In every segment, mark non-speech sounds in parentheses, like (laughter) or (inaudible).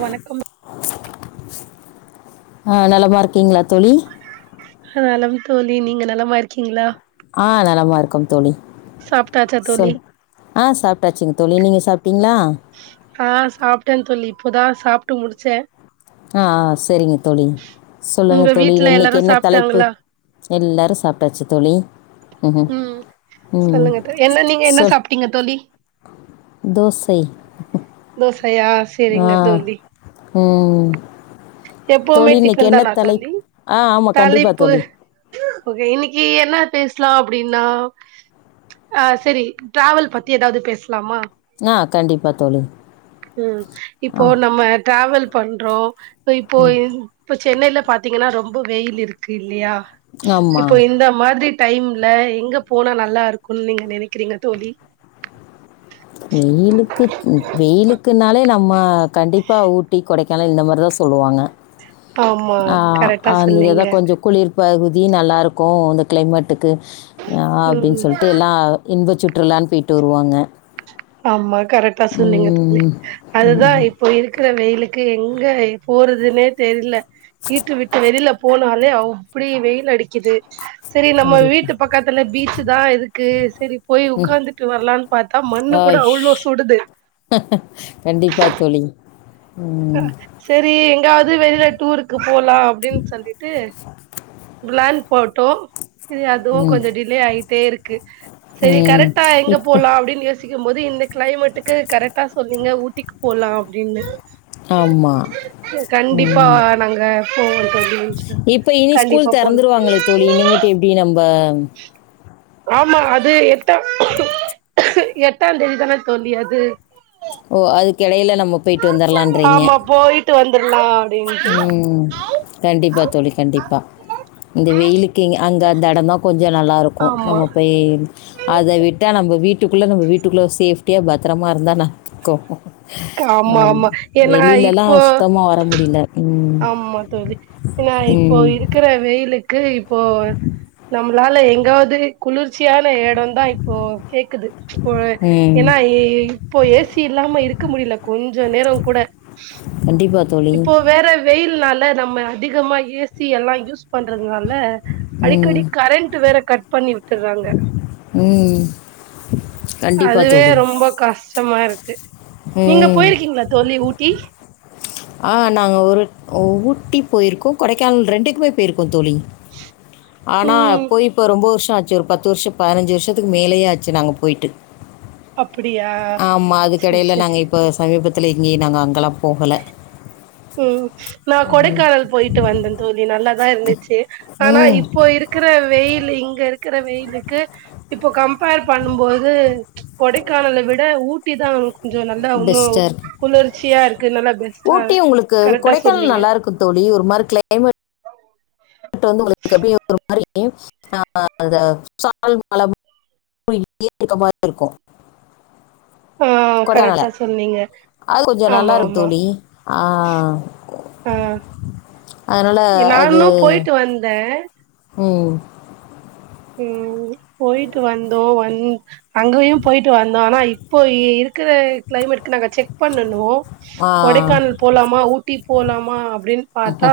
வணக்கம் (inaudible) அ நலமா இருக்கீங்களா தோலி நலம் தோலி நீங்க நலமா இருக்கீங்களா ஆ நலமா இருக்கோம் தோலி சாப்டாச்சா தோலி ஆ சாப்டாச்சுங்க தோலி நீங்க சாப் டீங்ளா ஆ சாப்ட்டேன் தோலி இப்பதா சாப்ட்டு முடிச்சேன் ஆ ஆ சரிங்க தோலி சொல்லுங்க உங்க தோலி வீட்ல இன்னைக்கு எல்லாரு என்ன தலைப்பு சாப்ட்டாங்களா எல்லாரு சாப்ட்டாச்சு தோழி ம்ஹும் உம் ம் சொல்லுங்க தோழி என்ன நீங்க என்ன சொல் சாப்ட்டீங்க தோழி தை தஸ் அப்டியா சேரிங்க தோழி உம் எப்பவுமே டிஃபன் தானா தோழி ஆ ஆமாம் கண்டிப்பாக தலைப்பு தோழி ஓகே இன்னைக்கு என்ன பேசலா அப்டின்னா அ செரி டிராவல் பத்தி ஏதாவது பேசு -லாமா ஆ கண்டிப்பாக தோழி உம் இப்போ ஆ நம்ம டிராவல் பண்றோ இப்ப இப்போயின் இப்ப சென்னைல பாத்தீங்கன்னா ரொம்ப வெயில் இருக்கு இல்லையா இப்போ ஆமாம் இந்த மாதிரி டைம்ல எங்க போனா நல்லா இருக்கும் நீங்க நெனைக்கிறீங்க தோழி வெயிலுக்கு வெயிலுக்குனாலே நம் மா கண்டிப்பா ஊட்டி கொடைக் (unintelligible) இந்த மாதிரி தான் சொல்லுவாங்க ஆமா ஆஹ் கரெக்டா அந்த சொன்னீங்க ஏதா கொஞ்சோ குளிர் பகுதி நல்லா இருக்கூ அந் கிளைமேட்டுக்கு அப்டின்னு ம் சொல்லிட்டு எல்லாம் இன்ப சுற்றுலான்னு போயிட்டு வருவாங்க ஆமா கரெக்டா சொன்னீங்க தோழி உம் அதுதான் உம் இப்போ இருக்கிற வெயிலுக்கு எங் எங்க போறதுன்னே தெர்ல வீட்டு விட்டு வெளியில போனாலே அப்டி வெயில் அடிக்கிது செரி நம்ம கண்டிப்பா வீட்டு பக்கத்துல பீச்சு தான் இருக்கு செரி போய் உட்கார்ந்துட்டு வரலான்னு பார்த்தா மண்ணு ஆயிஷ் அவ்ளோ சுடுது கண்டிப்பா தோழி ம் சேரி எங்காவது வெளில டூருக்கு போலாம் அப்படின்னு சொல்லிட்டு பிளான் போட்டோ செரி அதுவும் ம் கொஞ்சோ டிலே ஆகிட்டே இருக்கு செரி ம் கரெக்டா எங்க இப்போ போலா அப்டின்னு யோசிக்க போது இந்த கிளைமேட்டுக்கு கரெக்டா சொன்னீங்க ஊட்டிக்கு போலாம் அப்டின்னு ஆமாம் கண்டிப்பா ம் நாங்க போவோ இப்போ இனி தோழி ஸ்கூல் கண்டிப்பா போனு திறந்துடுவாங்களே தோழி இன்னிமேட்டு எப்டி நம் அ ஆமா அது எட்ட எட்டாம் தேதி தானே தோழி அது ஓ அதுக்கிடையில நம்ம நம்ம போயிட்டு வந்துரலான்றீங்க ட்டு வந்துடுலாம் உம் கண்டிப்பா தோழி கண்டிப்பா இந்த வெயிலுக்கு அங்க அந்த இடமா கொஞ்சம் நல்லாயிருக்கும் ஆமா நம்ம போய் அதை விட்டால் நம்ம வீட்டுக்குள்ளே நம்ம வீட்டுக்குள்ளே சேஃப்டியாக பத்திரமா இருந்தால் நல்லாயிருக்கும் ஆமா ஆ ஆமா ஏன்னா வெளிலெ ல்லாம் இப்போ சுத்தமா வர முடியல ம். ஆமா தோழி ஏன்னா இப்போ ம். இருக்கிற வெயிலுக்கு போ நம் அதால எங்காவது குளிர்ச் ச்சியான இடம் தான் இப்போ கேக்குது போல் ம். ஏன்னா இப்போ ஏசி இல்லாம இருக் கொஞ்சம் நேரம் கூட கண்டிப்பா தோழி. இப்போ வேற வெயில்னால் ப்ப நம்ம அதிகமா ஏசி எல்லாம் யூஸ் பண் பண்றதுனால அடிக்கடி கரண்ட் வேற கட் பண்ணி விட் உம் அதுவே ரொம்ப கஷ் கஷ்டமா இருக்கு நீங்க ம். போயிருக்கீங்களா தோழி ஊட்டி ஆஹ் நாங்க ஒரு ஊட்டி போயிருக்கோம் கொடைக்கானல் ரெண்டுக்குமே பெய்ருக்கோம் தோழி ஆனா ம் போய் இப்ப ரொம்ப வருஷ் ஆச்சு ஒரு பத்து வருஷம் பதினஞ்சு வருஷத்துக்கு மேலேயே ஆச்சு நாங்க போயிட்டு அப்படியா ஆமா செரி அதுக்கெடையில செரி நாங்க இப்ப சமீபத் பத்துல எங்கேயும் நாங்க அங்கலாம் போகல உம் நான் கொடைக்கானல் போயிட்டு வந்தன் தோழி நல்லா லா இருந்துச் ஆனா ம் இப்போ இருக்கிற வெயில் இங்க இருக்கிற வெயிலுக்கு இப்ப கம்பேர் பண்ணும்போது கொடைக்கானல விட ஊட்டி தான் கொஞ்சம் நல்லா உன்னும் பெஸ்ட்டாக இருக்கு குளிர்ச்சியா இருக்கு நல்லா பெஸ்ட்டா ஊட்டி உங்களுக்கு கரெக்டா கொடைக்கானல் சொன்னீங்க நல்லா இருக்கும் தோழி ஒரு மாதிரி கிளைமேட் ட் வந்து உங்களுக்கு அப்படியெ ஒரு மாரி ஆஹ் ஆஹ் அந்த சாரல் மழ (inaudible) இருக்க மாரி இருக்கும் ஆஹ் கொடைக்கானல கரெக்டா சொன்னீங்க அது கொஞ்சம் நல்லா ஆமா இருக்கும் ஆமா தோழி ஆ ஆஹ் அதனால நானும் போயிட்டு வந்தேன் உம் உம் பொயிட்டு வந்தோம் வந் அங்கயும் போயிட்டு வந்தோம் ஆனா இப் இப்போ இருக்கிற கிளைமேட் நாங்க செக் பண்ணுனோம் ஆ கொடைக்கானல் போலாமா ஊட்டி போலாமா அப்டின்னு பாத்தா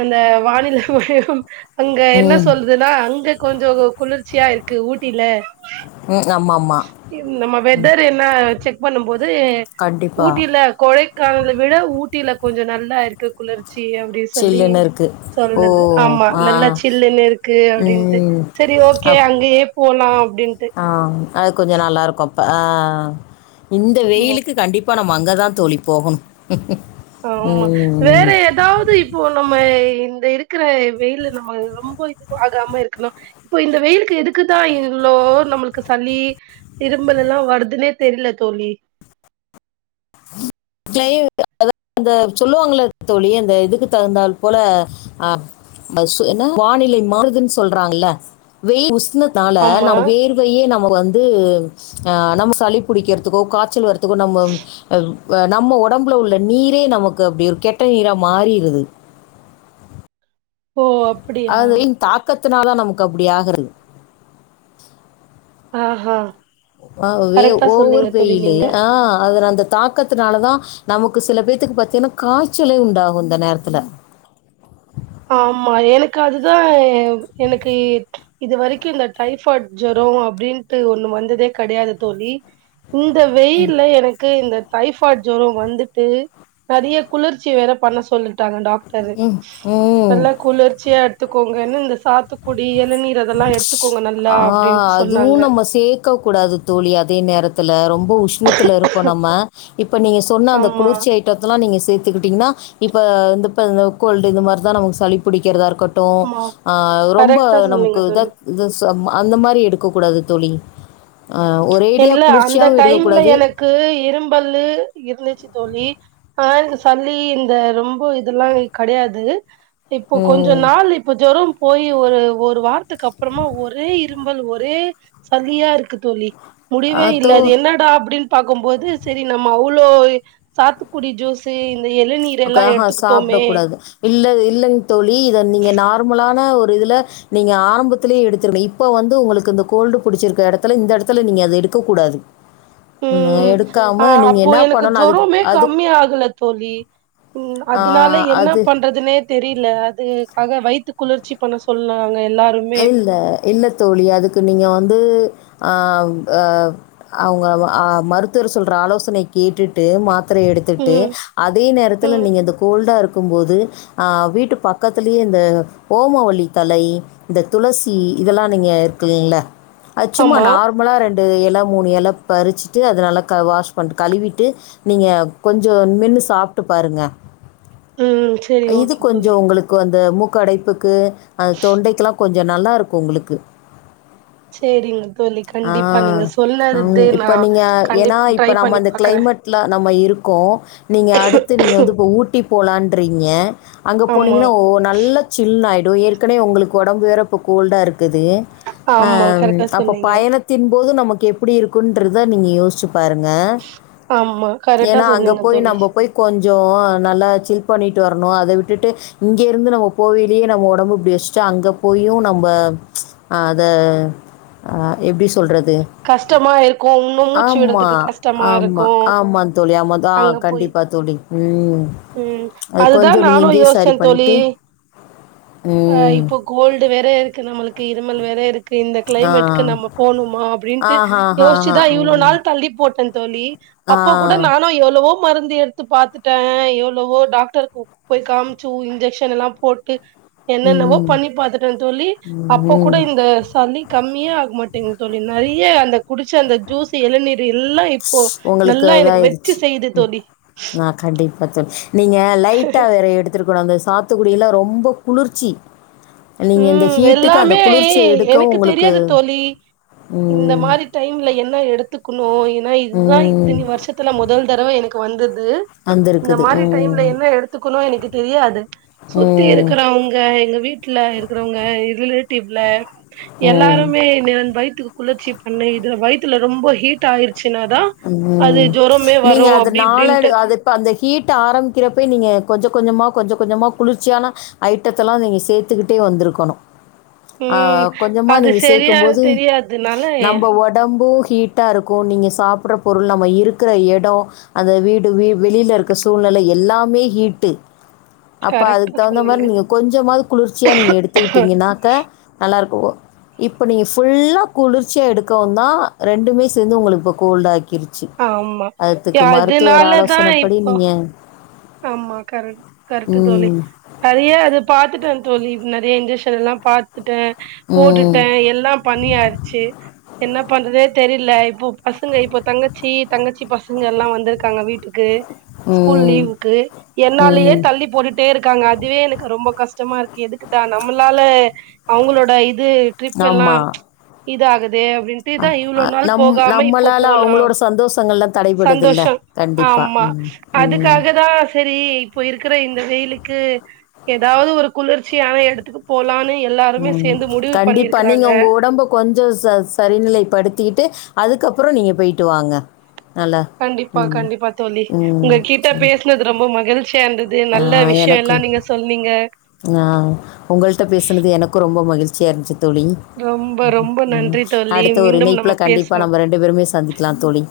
அந்த வானில சுவயம் அங்க என்ன ம் சொல்றதுன்னா அங்க கொஞ்சம் குளிர்ச்சியா இருக்கு ஊட்டில ம் ஆமாம் ஆமாம் நம்ம வெதர் என்ன செக் பண்ணும் போது கண்டிப்பாக ஊட்டில கொடைக்கானல விட ஊ ட்டில கொஞ்சம் நல்லா இருக்கு குளிர்ச்சி அப்படின்னு சொல்லி சில்லுன்னு இருக்கு ஓ சொல்லுது ஆமா ஆ நல்லா சில்லுனு இருக்கு அப்படின்ட்டு ம் சரி ஓகே அப் அங்கயே போலாம் அப்படின்ட்டு ஆ அது கொஞ்சம் நல்லாயிருக்கும் ஆ இந்த ஆமா வெயிலுக்கு கண்டிப்ப இப்ப நம்ம அங்கதான் தோழி போகணும் ஆமா வேற ஏதாவது போ நம்ம இந்த இருக்கிற வெயில நம்ம ரொம்ப இது ஆகாம இருக்கணும் இப்போ இந்த வெயிலுக்கு எதுக்குதான் இல்லோ நம்மளுக்கு சளி இரும்பல் எல்லாம் வருதுன்னே தெரியல தோழி அதாவ அந்த சொல்லுவாங்கள தோழி அந்த இதுக்கு தகுந்தால் போல அஹ் என்ன வானிலை மாறுதுன்னு சொல்றாங்களய னால ஆமா நம்ம வேர்வையே நம்ம வந்து நம்ம சளி பிடிக்கிறதுக்கோ காய்ச்சல் வ த்துக்கும் நம்ம அஹ் நம்ம உடம்புல உள்ள நீரே நமக்கு அப்படி ஒரு கெட்ட நீரா மாறிருது ஓ அப்படியா பத்துனாதான் நமக்கு அப்படி ஆகுறது ஆஹா ஆ கரெக்டா ஒவ்வொரு சொன்னீங்க தோழி வெயிலு நீங்க ஆஹ் அல அந்த தாக்கத்தனால தான் நமக்கு சில பேத்தக்கு பத்தீங்கன்னா காய்ச்சலே உண்டாகும் இந்த நேரத்தில ஆமா எனக்கு அதுதான் எனக்கு இது வரைக்கும் இந்த டைபாய்ட் ஜொரம் அப்படின்ட்டு ஒண்ணு வந்ததே கிடையாது தோழி இந்த வெயில எனக்கு இந்த டைபாய்ட் ஜொரம் வந்துட்டு நிறைய குளிர்ச்சி வேற பண்ண சொல்லிட்டாங்க டாக்டர் ஹ் உம் நல்லா குளிர்ச்சியா துக்கோங்கனு இன்ஸ் நல்லா ஆஹ் அப்டின்ட்டு சொன்னாங்க. அதுவும் நம்ம சேக்க கூடாது தோழி அதே நேரத்துல ரொம்ப உஷ்ணத்துல இருக்கு நம்ம இப்ப நீங்க சொன்ன அந்த ஆமா, குளிர்ச்சி ஐட்டத்தல்லாம் நீங்க சேர்த் க்கிட்டீங்கன்னா இப்ப இந்த கோல்டு இது மாதிரி தான் நமக்கு சளி பிடிக்கிறதா இருக்கு கட்டும் ஆமா. ரொம்ப கரெக்ட்டா ஹ நமக்கு சொன்னீங்க தோழி. இத இதஸ் ஸ் அந்த மாரி எடுக்கக்கூடாது தோழி. ஆ ஒரேடியா என்ல்ல அந்த குளிர்ச்சியாவும் டைம்ல எடுக்கக்கூடாது. எனக்கு இரும்பல்லு இருந்துச்சு தோழி ஆஹங்க சல்லி இந்த ரொம்ப இதெல்லாம் கிடையாது. இப்போ கொஞ்ச ம். நாள் இப்ப ஜொரம். போய் ஒரு ஒரு வார். க்கு அப்புறமா ஒரே இரு ம்பல் ஒரே சல்லியா இருக்கு தோழி. ஆ முடிவே தோ இல்லது. என்னடா அப்படின் பாக்கும்போது சரி நம்ம அவ்வளோ சாத்துக்குடி ஜூஸு இந்த இளநீர் எல்லா க்ஹஹ எடுத்துக்கிட்டோமே சாப்பிடக்க கூடாது. இல்ல இல்லங் தோழி இத நீங்க நார்மலான ஒரு இதுல நீங்க ஆரம்பத்திலே எடுதர்னு. இப்ப வந்து உங்களுக்கு இந்த கோல்டு பிடிச்சிரு இடத்துல இந்த இடத்துல நீங்க அத எடுக்க கூடாது. உம் ஆஹ் அப்போ என்ன எனக்கு பண்ணணும் அதுக்கு ஜொரமே அது கம்மி ஆகல தோழி. உம் ஆ அதனால என்ன அது பண்றதுனே தெரியல. அது க்காக வைத்து குளிர்ச்சி பண்ண சொன்னாங்ளே (unintelligible) இல்ல தோழி அதுக்கு நீங்க வந்து ஆஹ் ஹ அவங்க மருத்துவர் சொல்ற ஆலோசனை கேட்டுட்டு மாத் மாத்தற எடுத்துட்டு ம் அதே நேரத்தில ம் நீங்க அந்த கோல்டா இரு இருக்கும்போது அஹ் வீட்டு பக்கத்தலயே இந்த ஓமவல்லி தலை இந்த துளசி இதெல்லாம் நீங்கள் இருக்குலைங்க அ சும்மா ஆமா நார்மலா ரெண்டு ண்டு இல மூணு இலை பறிச்சுட்டு அதனல்லா வாஷ் பண்ணிட்டு கழுவிட்டு நீங்க கொஞ்சம் மென்னு சாப்பிட்டு பாருங்க. உம் செரி ஓகே தோழி. து மூக்க அடைப்புக்கு தொண்டைக்குல்லாம் கொஞ்சோ நல்லா இருக்கும் உங்களுக்கு சேரிங்க தோழி கண்டிப்பா ஆஹ் நீங்க சொன்னது உஹம் நா இப்ப நீங்க ஏன்னா கண்டிப்பா இப்ப ட்ரை நம்ம பண்ணி அந்த பாக்குறே கிளைமேட்ல நம்ம இருக்கோம் நீங்க அடுத்து நீங்க வந்து இப்ப ஊட்டி போலான் றிங்க அங்க ஆமா போனீங்கன்னா ஓ நல்ல சில் ஆயி டு ஏற்கனவே உங்களுக்கு உடம்பு வேற இப்ப கோல்டா இருக்கு. க்குது ஆ ஆமா கரெக்டா அப்ப சொன்னீங்க பயணத்தின் போது நமக்கு எப்படி இருக்குன்றத நீங்கயோசுச்சு பாருங்க ஆமா கரெக்டா ஏன்னா அங்க சொன்னீங்க போய் தோழி நம்ம போய் கொஞ் கொஞ்சோ நல்லா சில் பண்ணிட்டு வரணும் அதை விட்டுட்டு இங்கேருந்து நம்ம போகையிலயே நம்ம உடம்பு இப்படி வச் ச்சு அங்க போயும் நம்ம ச்சு அத எப்படி சொல்றது கஷ்டமா இருக்கு இன்னு மூச்சு ஆமா விடுறதுக்கு கஷ்டமா ஆமா இருக்கு ஆமா தோழி ஆமா ஆ அங்க போய் கண்டிப்பா தோழி உ ம் ச்சு அதுதா கொஞ்சோ நீங்க நானு எங்கய யோசிச்சே சரி தோழி பண்ணட்டு உ அ இப்போ கோல்டு வேற இருக்கு நம்மளுக்கு இருமல் வேற இருக்கு இந்த ஆ. கிளைமேடக்கு நம்ம போணுமா அப்பின்ட்டு ஆஹாஹாஹா! யோசிச்சுதான் இவ்வளவு ம். நாள் தள்ளி போ போட்டன் தோழி ஆ. அப்போ கூட நானும் எவ்வளவோ மருந்து எடுத்து பாத்துட்டேன் எவ்வளவோ டாக்டருக்கு போய் காமிச்சு ஊ இன்ஜெக்ஷன் எல்லா போட்டு என்னென்னவோ ம். பண்ணி பாத்துட்டேன்னு தோழி அப்போ கூட ம். இந்த சளி கம்மியே ஆகமாட்டேங்கன்னு தோழி அந்த குடி ச்ச அந்த ஜூஸ் எளநீர் எல்லா இப்போ உங்களுக்கு நல்லா எனக்கு வச்சு இதாயிருச்சு. செய்யுது ம். தோழி ஆ (unintelligible) நீங்க லைட்டா வேற எடுத்துருக் ட அந்த சாத்துக்குடி எல்லா ரொம்ப குளிர்ச்சி நீங்க இந்த உம் ஹீட்டுக்கு அந்த எல்லாமே குளிர்ச்சிய எடுக்கவும் எனக்கு உங்களுக்கு தெரியாது தோழி இந்த ம். மாரி டைம்ல என்ன எடுத்துக்கணும் இதுதான் ம். இத்தனி வருஷத்துல முதல் தடவை எனக்கு வந்து ந்து இந்த வந்திருக்குது. மாரி டைம்ல ம். என்ன எடுத்துக்கணும் எனக்கு தெரியாது சுத்தி ம். இருக்கற அவங்க எங்க வீட்டு வீட்டுல இருக்கிறவங்க இருலு டீப்ல ம். எல்லாருமே (unintelligible) டுகு குளிர்ச்சி பண்ணே இதுல வயுத்துல ரொம்ப ஹீட் ஆயிர் உம் நீங்க வரு அது அப்டி நாளடு இப்டின்ட்டு அது ப்ப அந்த ஹீட் ஆரம்பிக்றப்பய் நீங்க கொஞ்சொ கொஞ்சமா கொஞ்சொ கொஞ்சமாக குளிர்ச்சியான ஐட்டத்தெல்லா நீங்க சேத்துக்கிட்டே வந்துருக்கணு ம் ஆஹ் கொஞ்சமா அது நீங்க சரியா சேக்கும் போது தெரியாதுனால நம்ப ஒடம்பூ ஹீட்டாருக்கு நீங்கஸ் சாப்புட்ற பொருள் நம்ம இருக்குற எடொ அந்த வீடு வி வெளியில இருக்க சூழ்நில எல்லாமே ஹீட்டு அப்போ அதுக்கு கரெக்டா தகுந்த மாரி சொன்னீங்க நீங்க கொஞ்சமாவது குளிர்ச்சியா நீங்க எடுத்துக்கிட்டீங்கனாக்க நல்லாருக்கு இப்ப நீங்க ஃபுல்லா குளிர்ச்சியா எடுக்கவுந்தா ரெண்டுமே சேந்து உங்களுக்குப்பொ கோல்டாக் கிருச்சு ஆமா அதுக்கு மருத்துவர் அதனாலதா ஆலோசனப்படி இப்போ நீங்க ஆமா கரட் கரட்டு தோழி சரியா அது பாத்துட்டு வந் தோழி நெறைய இன்ஜசனெல்லா பாத்துட்டே ம் போட்டுட்டே எல்லா பண்ணியாச்சி என்ன பண்றதே தெரில இப்பொ பசங்க இப்பொ தங்கச்சி தங்கச்சி பசங்க எல்லா வந்திருக்காங்க வீட்டுக்கு ஸ்கூல் உம் லீவுக்கு என்னாலயே தள்ளி போட்டுட்டே இருக்காங்க அதுவே எனக்கு ரொம்ப கஷ்டமா இருக்கு எதுக்குடா நம்மளால அவங்களோட இது ட்ரிப் எல்லா ஆமாம் இதாகத் அ அ நம் இப்போ நம்மளால போலா அவங்களோட சந்தோஷங்கள்லா தடைபடுதுல்ல சந்தோஷம் கண்டிப்பா ஆமா ம் உம் அதுக்காக தா செரி இப்பொ இருக்குற இந்த வெயிலுக்கு ஏதாவது ஒரு குளிர்ச்சியான எடத்துக்கு போலான் உம் கண்டிப்பா நீங்க உங்க உடம்ப கொஞ்ச ச சரிநிலைப்படுத்திட்டு அதுக்கப்புறொ நீங்க பொயிட்டு வாங்க நல்லா. கண்டிப்பா ம். கண்டிப்பா தோழி ம். உங்க கிட்ட பேசுனது ரொம்ப மகிழ்ச்சியா இந்த து நல்ல விஷயொ எல்லா நீங்க சொன்னிங்க ஆஹ் உங்கள்ட்ட பேசுனது எனக்கு ரொம்ப மகிழ்ச்சியா இருந்ச்சி தோழி ரொம்ப ரொம்ப நன்றி தோழி அடுத்த ஒரு மீண்டும் இணைப்ல நம்ம கண்டிப்பா பேசுவோம் நம்ம ரெண்டு பேருமே சந்திக்லா தோழி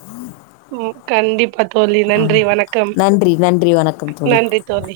ம் கண்டிப்பா தோழி ஆ நன்றி வணக்கம் நன்றி நன்றி வணக்கம் தோழி நன்றி தோழி